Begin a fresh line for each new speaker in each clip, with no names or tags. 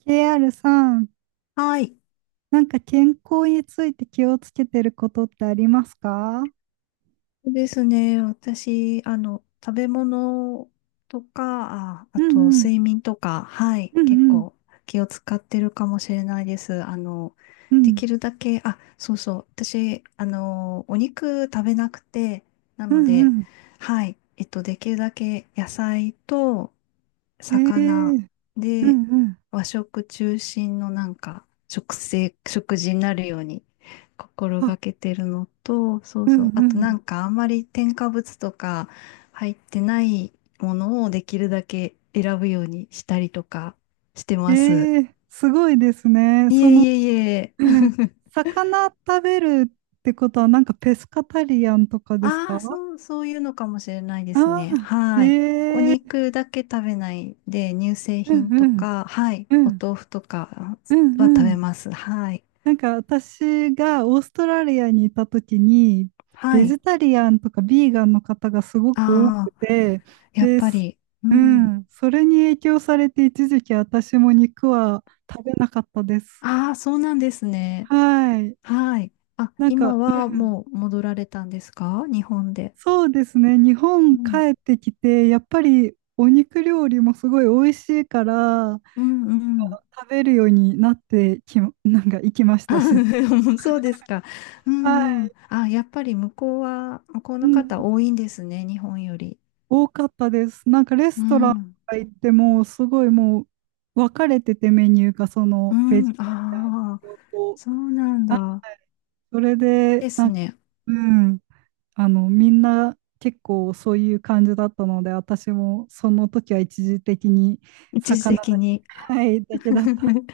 KR さん、
はい。
なんか健康について気をつけてることってありますか？
そうですね。私、食べ物とか、あ、あ
う
と
んうん、
睡眠とか、はい。
うん
結
うん、
構気を使ってるかもしれないです。
う
で
ん、
きるだけ、あ、そうそう。私、お肉食べなくて、な
う
の
んう
で、
ん。
はい。できるだけ野菜と
え
魚
えうんう
で
ん。
和食中心のなんか食事になるように心
あ、
がけてるのと、そう
う
そ
ん
う。あ
う
とな
ん。
んかあんまり添加物とか入ってないものをできるだけ選ぶようにしたりとかしてます。
ええ、すごいですね。
いえいえいえ。
魚食べるってことは、なんかペスカタリアンとかです
あ
か？
あ、そう、そういうのかもしれないです
あ
ね。
あー、
はい。お
ええ
肉だけ食べないで、乳製
う
品
んう
と
ん、
か、はい。
う
お
ん、
豆腐とか
うん
は
う
食べ
ん。
ます。はい。
なんか私がオーストラリアにいた時に
は
ベ
い。
ジタリアンとかビーガンの方がすごく多
あ
く
あ、
て
やっ
で
ぱ
す、
り。う
う
ん。
ん、それに影響されて一時期私も肉は食べなかったです。
ああ、そうなんですね。
はい。
はい。あ、
なん
今
か、う
は
ん、
もう戻られたんですか日本で？
そうですね。日
う
本
ん。
帰ってきて、やっぱりお肉料理もすごい美味しいから、
うんうん。
食べるようになってき、なんか行きまし
あ
たし。
そうですか。う
は
んうん。
い。
あ、やっぱり向こう
う
の方
ん、
多いんですね、日本より。
多かったです。なんかレ
う
ストランと
ん。
か行っても、すごいもう分かれててメニューがそ
う
のベ
ん。
ジタ
ああ、
リアン用と、
そうなん
あ
だ。
それで、
で
な
す
んか、
ね。
うん、あの、みんな結構そういう感じだったので、私もその時は一時的に
一時
魚
的
だ、
に。
はい、だけだった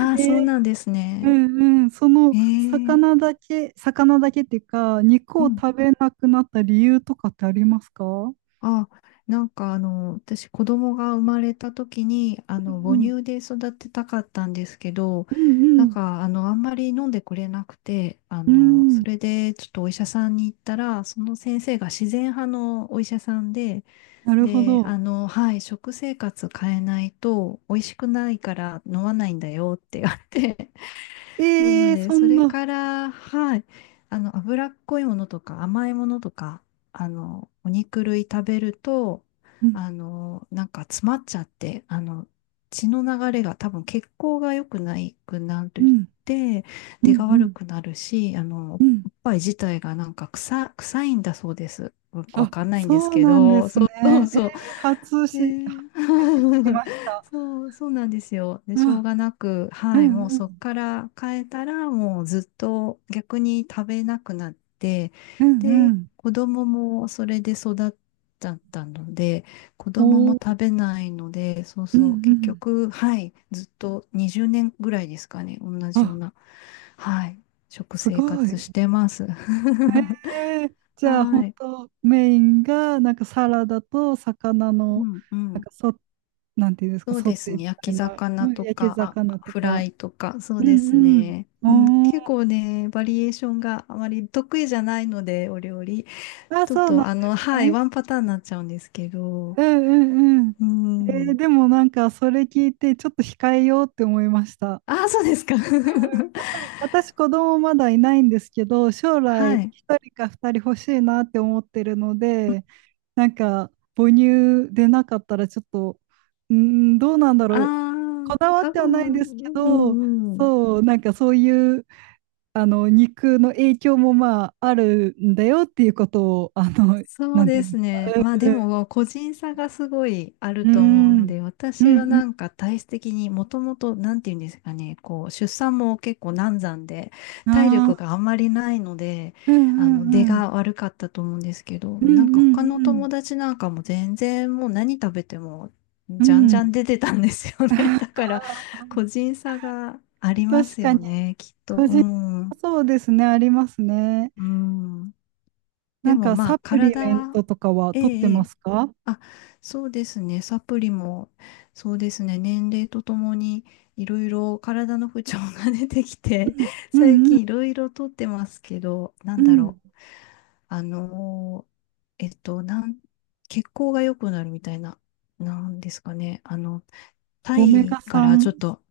ん
あ、
で、
そうなんですね。
うん、その
へえ。
魚だけっていうか、肉
う
を
ん。
食べなくなった理由とかってありますか？
あ、なんか私子供が生まれた時に、母
ん
乳で育てたかったんですけど、
うんうんう
なん
ん。
かあんまり飲んでくれなくて、
うん、
それでちょっとお医者さんに行ったら、その先生が自然派のお医者さんで、
なるほ
で、
ど。
はい、食生活変えないと美味しくないから飲まないんだよって言われて、な
え
の
え、
で、
そ
そ
ん
れ
な、
から、はい、脂っこいものとか甘いものとか、お肉類食べると、
うん、
なんか詰まっちゃって、血の流れが多分血行が良くないくなる
う
っ
ん、
て、
う
出
ん、
が
う
悪
ん、
くなるし、
うん。
おっぱい自体がなんか臭いんだそうです。よくわ
あ、
かんないんです
そう
け
なんで
ど、
す
そ
ね。
うそう
えー、
そう。
初
ねえ
めて聞きまし た。
そう、そうなんですよ。で、しょう
あ、
がなく、
う
はい、
ん、
もう
う
そっ
ん、
から変えたら、もうずっと逆に食べなくなって、
うん、
で、
うん。
子供もそれで育っちゃったので、子供も
おー、
食べないので、そう
うん、
そう、
う
結
ん。
局、はい、ずっと20年ぐらいですかね、同じよう
あ、
な、はい、食
す
生
ご
活
い。
してます。
えー、じゃあ、本
はい、
当メインが、なんかサラダと魚
う
の、
ん、う
なん
ん。
かそ、なんていうんですか、
そう
ソ
です
テーみ
ね。焼
た
き
いな、
魚
うん、
と
焼き
か、
魚
あ、
と
フラ
か。
イとか、そう
う
です
ん、
ね。
う
うん、
ん。お
結
ー、
構ね、バリエーションがあまり得意じゃないので、お料理。
あ、
ちょっ
そうなん
と、
です
はい、
ね。
ワンパターンになっちゃうんですけど。
うんうんうん。
う
えー、
ん。
でもなんかそれ聞いてちょっと控えようって思いました。
ああ、そうですか。
やっぱり私子供まだいないんですけど、将
は
来
い。
一人か二人欲しいなって思ってるので、なんか母乳でなかったらちょっと、うーん、どうなんだ
あ
ろう。
あ、
こだわっ
多
て
分、
はないですけ
う
ど、
んうん。
そう、なんかそういう、あの、肉の影響もまああるんだよっていうことを、
そう
なんて
で
いううん
す
で
ね。まあで
すか？
も個人差がすごいある
う
と思う
ん、う
の
ん、
で、私は
う
な
ん
んか体質的にもともと、なんていうんですかね、こう出産も結構難産で、
う
体
ん、
力
あ
が
あ。
あんまりないので、
うんう
出
んうん。
が悪かったと思うんですけど、
う
なん
ん
か他の
うん
友達なんかも全然もう何食べても
うん。
じゃん
う
じゃ
ん。
ん出てたんですよね。だ から
あ
個人差があ
ー、
りま
確
す
か
よ
に。
ね、きっと。うん。
そうですね、ありますね。
うん。
な
で
ん
も
か
まあ
サプリ
体
メン
は、
トとかは
え
取って
ええ
ま
え
すか？
あ、そうですね。サプリも、そうですね。年齢とともにいろいろ体の不調が出てきて、
う
最
んうん
近いろいろとってますけど、な
う
んだろ
ん。
う。あのーえっと、なん、血行が良くなるみたいな、なんですかね。タ
オメ
イ
ガ
からち
3
ょっと、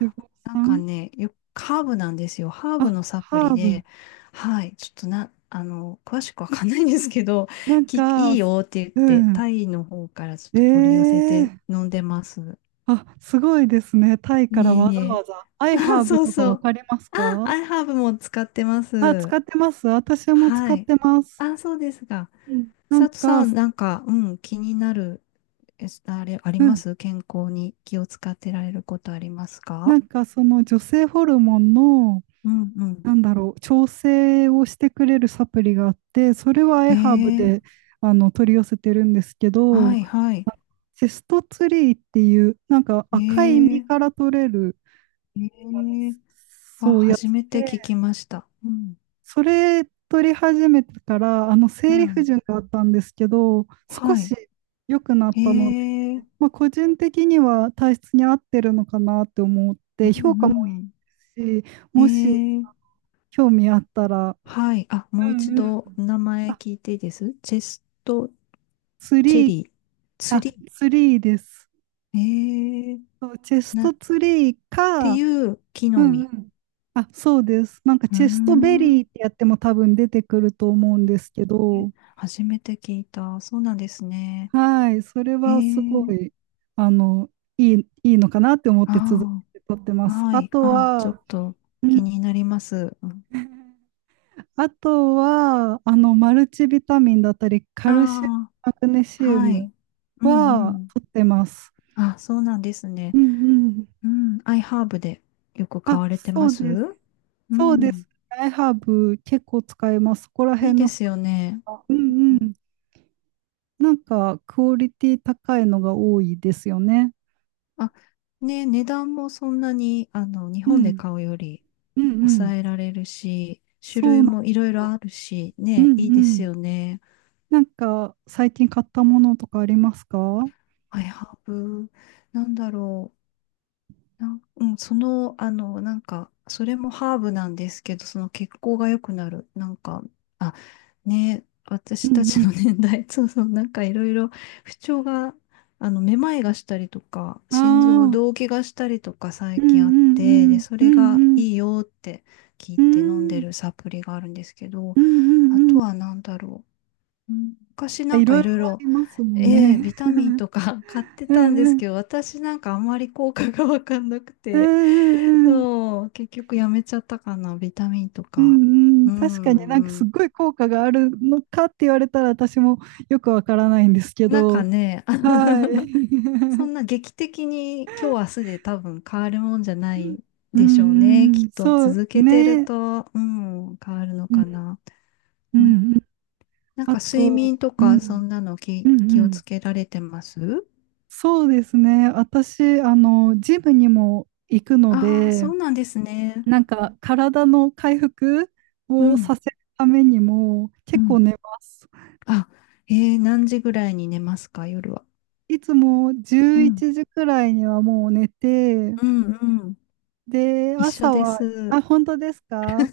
脂肪
なんか
酸。
ね、ハーブなんですよ。ハーブの
あ、
サプ
ハ
リ
ーブ。
で、はい、ちょっと詳しくわかんないんですけど、
な んか、
いいよって言っ
う
て、
ん。
タイの方からちょっ
え
と取り寄せて
え
飲んでます。
あ、すごいですね。タイか
い
ら
え
わ
い
ざ
え。
わざ。アイ ハ
あ、
ーブ
そう
とか
そ
わ
う。
かります
あ、
か？
アイハーブも使ってま
あ、使
す。
ってます。私も
は
使っ
い。
てます。
あ、そうですが。
うん。なん
佐藤さ
か、
ん、なんか、うん、気になる、えあれ、あり
う
ま
ん。
す健康に気を使ってられることあります
な
か？
んかその女性ホルモンの、
うんうん。
なんだろう、調整をしてくれるサプリがあって、それはエハーブ
え
で
え
あの取り寄せてるんですけ
は
ど、
いはい。
セストツリーっていう、なんか
え
赤い実か
え
ら取れる、
ええあ、
そうや
初
つ
めて
で、
聞きました。うん、
それ取り始めてから、あの
う
生理不
ん、
順があったんですけど、少
はい。
し良くなっ
え
たので、
え
まあ、個人的には体質に合ってるのかなって思っ
う
て、評価も
んうん。
いいし、もし
ええ
興味あったら。
はい。あ、もう
う
一
んうん。
度名前
あ、
聞いていいですチェスト？
ツ
チェ
リー、
リー、ツ
あ、
リ
ツリーです。
ー。ええ
そう、チェス
な、
ト
っ
ツリー
て
か。
いう木
う
の
んう
実。
ん。あ、そうです。なんか
うー
チェストベ
ん。
リーってやっても多分出てくると思うんですけ
え
ど、
初めて聞いた。そうなんですね。
はい、それ
え
はすご
え
い、あの、いいのかなって思って続
あ
けて撮ってま
あ、
す。
は
あ
い。
と
あ、ちょっ
は、
と
う
気
ん、
になります。
あとは、あの、マルチビタミンだったり、カ
あ
ルシウム、
あ、
マグネシウ
は
ム
い。うんう
は
ん。
取ってます。
あ、そうなんですね。
うんうん。
うん。アイハーブでよく買
あ、
われて
そ
ま
う
す？
です。
う
そうで
ん。
す。アイハーブ結構使えます。そこら
いい
辺
で
のさ、
すよね。
う
う
んう
ん
ん。なんかクオリティ高いのが多いですよね。
あ、ね、値段もそんなに、日
う
本で
ん。
買うより
うんうん。
抑えられるし、種
そ
類
うなんで
もいろい
す
ろ
よ。
あるし、
うん
ね、いいで
う
す
ん。
よね。
なんか最近買ったものとかありますか？う
アイハーブ、なんだろう。なんうん、その、なんか、それもハーブなんですけど、その血行が良くなる。なんか、あ、ね、私たち
ん
の年代、そうそう、なんかいろいろ不調が、めまいがしたりとか、
う
心臓
ん。ああ。
動悸がしたりとか
う
最
んうん
近あっ
う
て、で、
ん。
そ
う
れ
ん
が
うん。
いいよって聞い
う
て飲んで
ん
るサプリがあるんですけど、
うんうんう
あ
ん。な
と
ん
はなんだろう。うん昔
か
な
い
んか
ろい
い
ろあ
ろいろ、
りますもん
A、
ね。
ビタミンとか 買って
う
たんで
んう
す
ん。
けど、私なんかあんまり効果がわかんなく
うん
て、
うんうん。
そう、結局やめちゃったかな、ビタミンと
う
か。
んう
う
ん、確かになんか
んう
すっ
ん。
ごい効果があるのかって言われたら私もよくわからないんですけ
なんか
ど、
ね、あの
はい。
そ んな劇的に今日明日で多分変わるもんじゃない
う
でしょうね。
んう
き
ん、
っと
そう
続けてる
ね。
と、うん、変わるの
うん
かな。
う
うん、
んうん。
なん
あ
か睡
と、
眠と
う
かそ
ん、
んなの
うん
気
う
を
ん。
つけられてます？
そうですね。私、あの、ジムにも行くの
ああー、
で、
そうなんですね。
なんか体の回復
う
を
ん、
させるためにも
う
結構
ん。
寝ます。
あ、えー、何時ぐらいに寝ますか、夜は。
いつも
う
11
ん、
時くらいにはもう寝て、
うん、うん。
で、
一緒
朝
で
は、あ、
す。
本当ですか？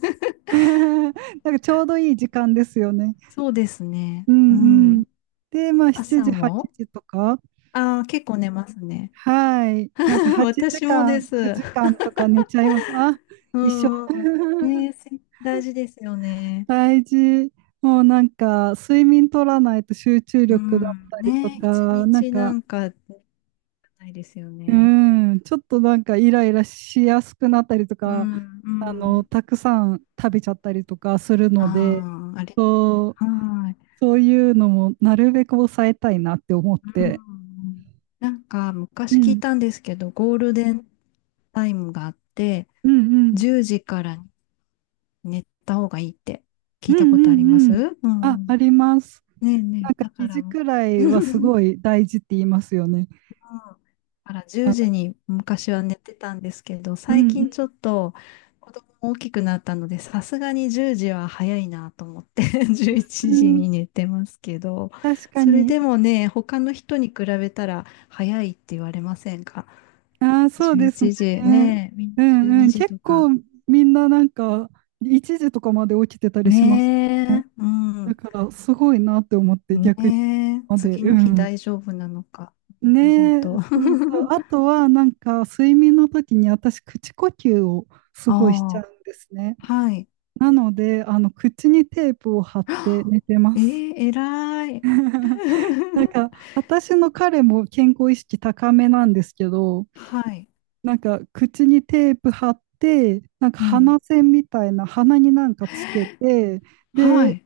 なんかちょうどいい時間ですよね。
そうですね。
う
う
んうん。
ん。
で、まあ7
朝
時、8
も
時とか。
ああー、結構寝ますね。
はい。なんか 8
私も
時
で
間、
す。
9時間とか寝ちゃいます。あ、
う
一緒。
ん、うん。ねえ、大事ですよね。
大事。もうなんか睡眠取らないと集中
う
力だっ
ん。
たりと
ねえ、一
か、なん
日な
か、
んかないですよ
う
ね。
ん、ちょっとなんかイライラしやすくなったりと
う
か、
ん、う
あの、
ん。
たくさん食べちゃったりとかするので、
ああ、あれ。
そう、
はい。
そういうのもなるべく抑えたいなって思っ
う
て。
んなんか
う
昔聞い
ん、
たんですけど、ゴールデンタイムがあって、
うん、うん、
10時から寝た方がいいって
う
聞い
ん、
たこと
う
ありま
んう
す？
ん。
う
あ、
ん。
あります。
ねえね
なん
え、
か
だから、
肘
うん。
くら
だ
いはすごい大事って言いますよね。
から
あ
10
の、
時に昔は寝てたんですけど、
う
最
ん、
近ちょっと子供も大きくなったので、さすがに10時は早いなと思って11
う
時
ん、うん、
に寝てますけど、
確か
それ
に。
でもね、他の人に比べたら早いって言われませんか？
ああ、そう
11
ですね。
時ねえ、みんな
う
12
ん、うん、
時
結
と
構
か。
みんななんか一時とかまで起きてたりします。
ねえ、う
だ
ん。
からすごいなって思って
ね
逆に
え、
まで、
次
う
の日
ん。
大丈夫なのか。ねえ、本
ねえ、
当。
そうそう。あ とはなんか睡眠の時に私口呼吸をすごいしちゃう
あ
んですね。
あ、はい。
なので、あの口にテープを貼って寝て ま
え
す。
え、偉い。
なんか 私の彼も健康意識高めなんですけど、
はい。
なんか口にテープ貼って、なんか
うん。
鼻栓みたいな鼻になんかつけて、
は
で、
い。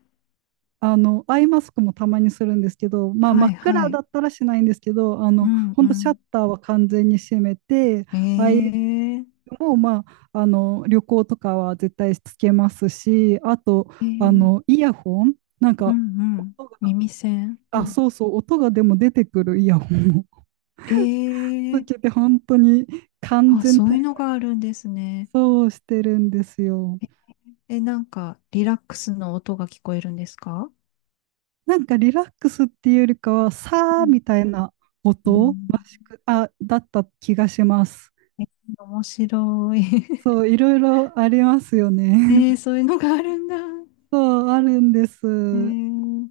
あの、アイマスクもたまにするんですけど、まあ、真
はい、
っ
は
暗
い。
だったらしないんですけど、あ
う
の、
ん、う
本当シャッ
ん。
ターは完全に閉めて、ア
え
イ
え、
も、まあ、あの、旅行とかは絶対つけますし、あと、
え
あ
え、
の、イヤホン、なん
うん、
か、
うん。
音が、
耳栓。う
あ、
ん。
そうそう、音がでも出てくるイヤホンを
え
つ
え、
けて、本当に完
あ、
全
そう
体
いうのがあるんですね。
操をしてるんですよ。
え、なんか、リラックスの音が聞こえるんですか？
なんかリラックスっていうよりかは、
う
さー
ん。
みたいな
う
音らし
ん
く、あ、だった気がします。
え面白い。
そ う、いろいろありますよね。
えーそういうのがあるんだ。
そう、あるんで
え
す。
ー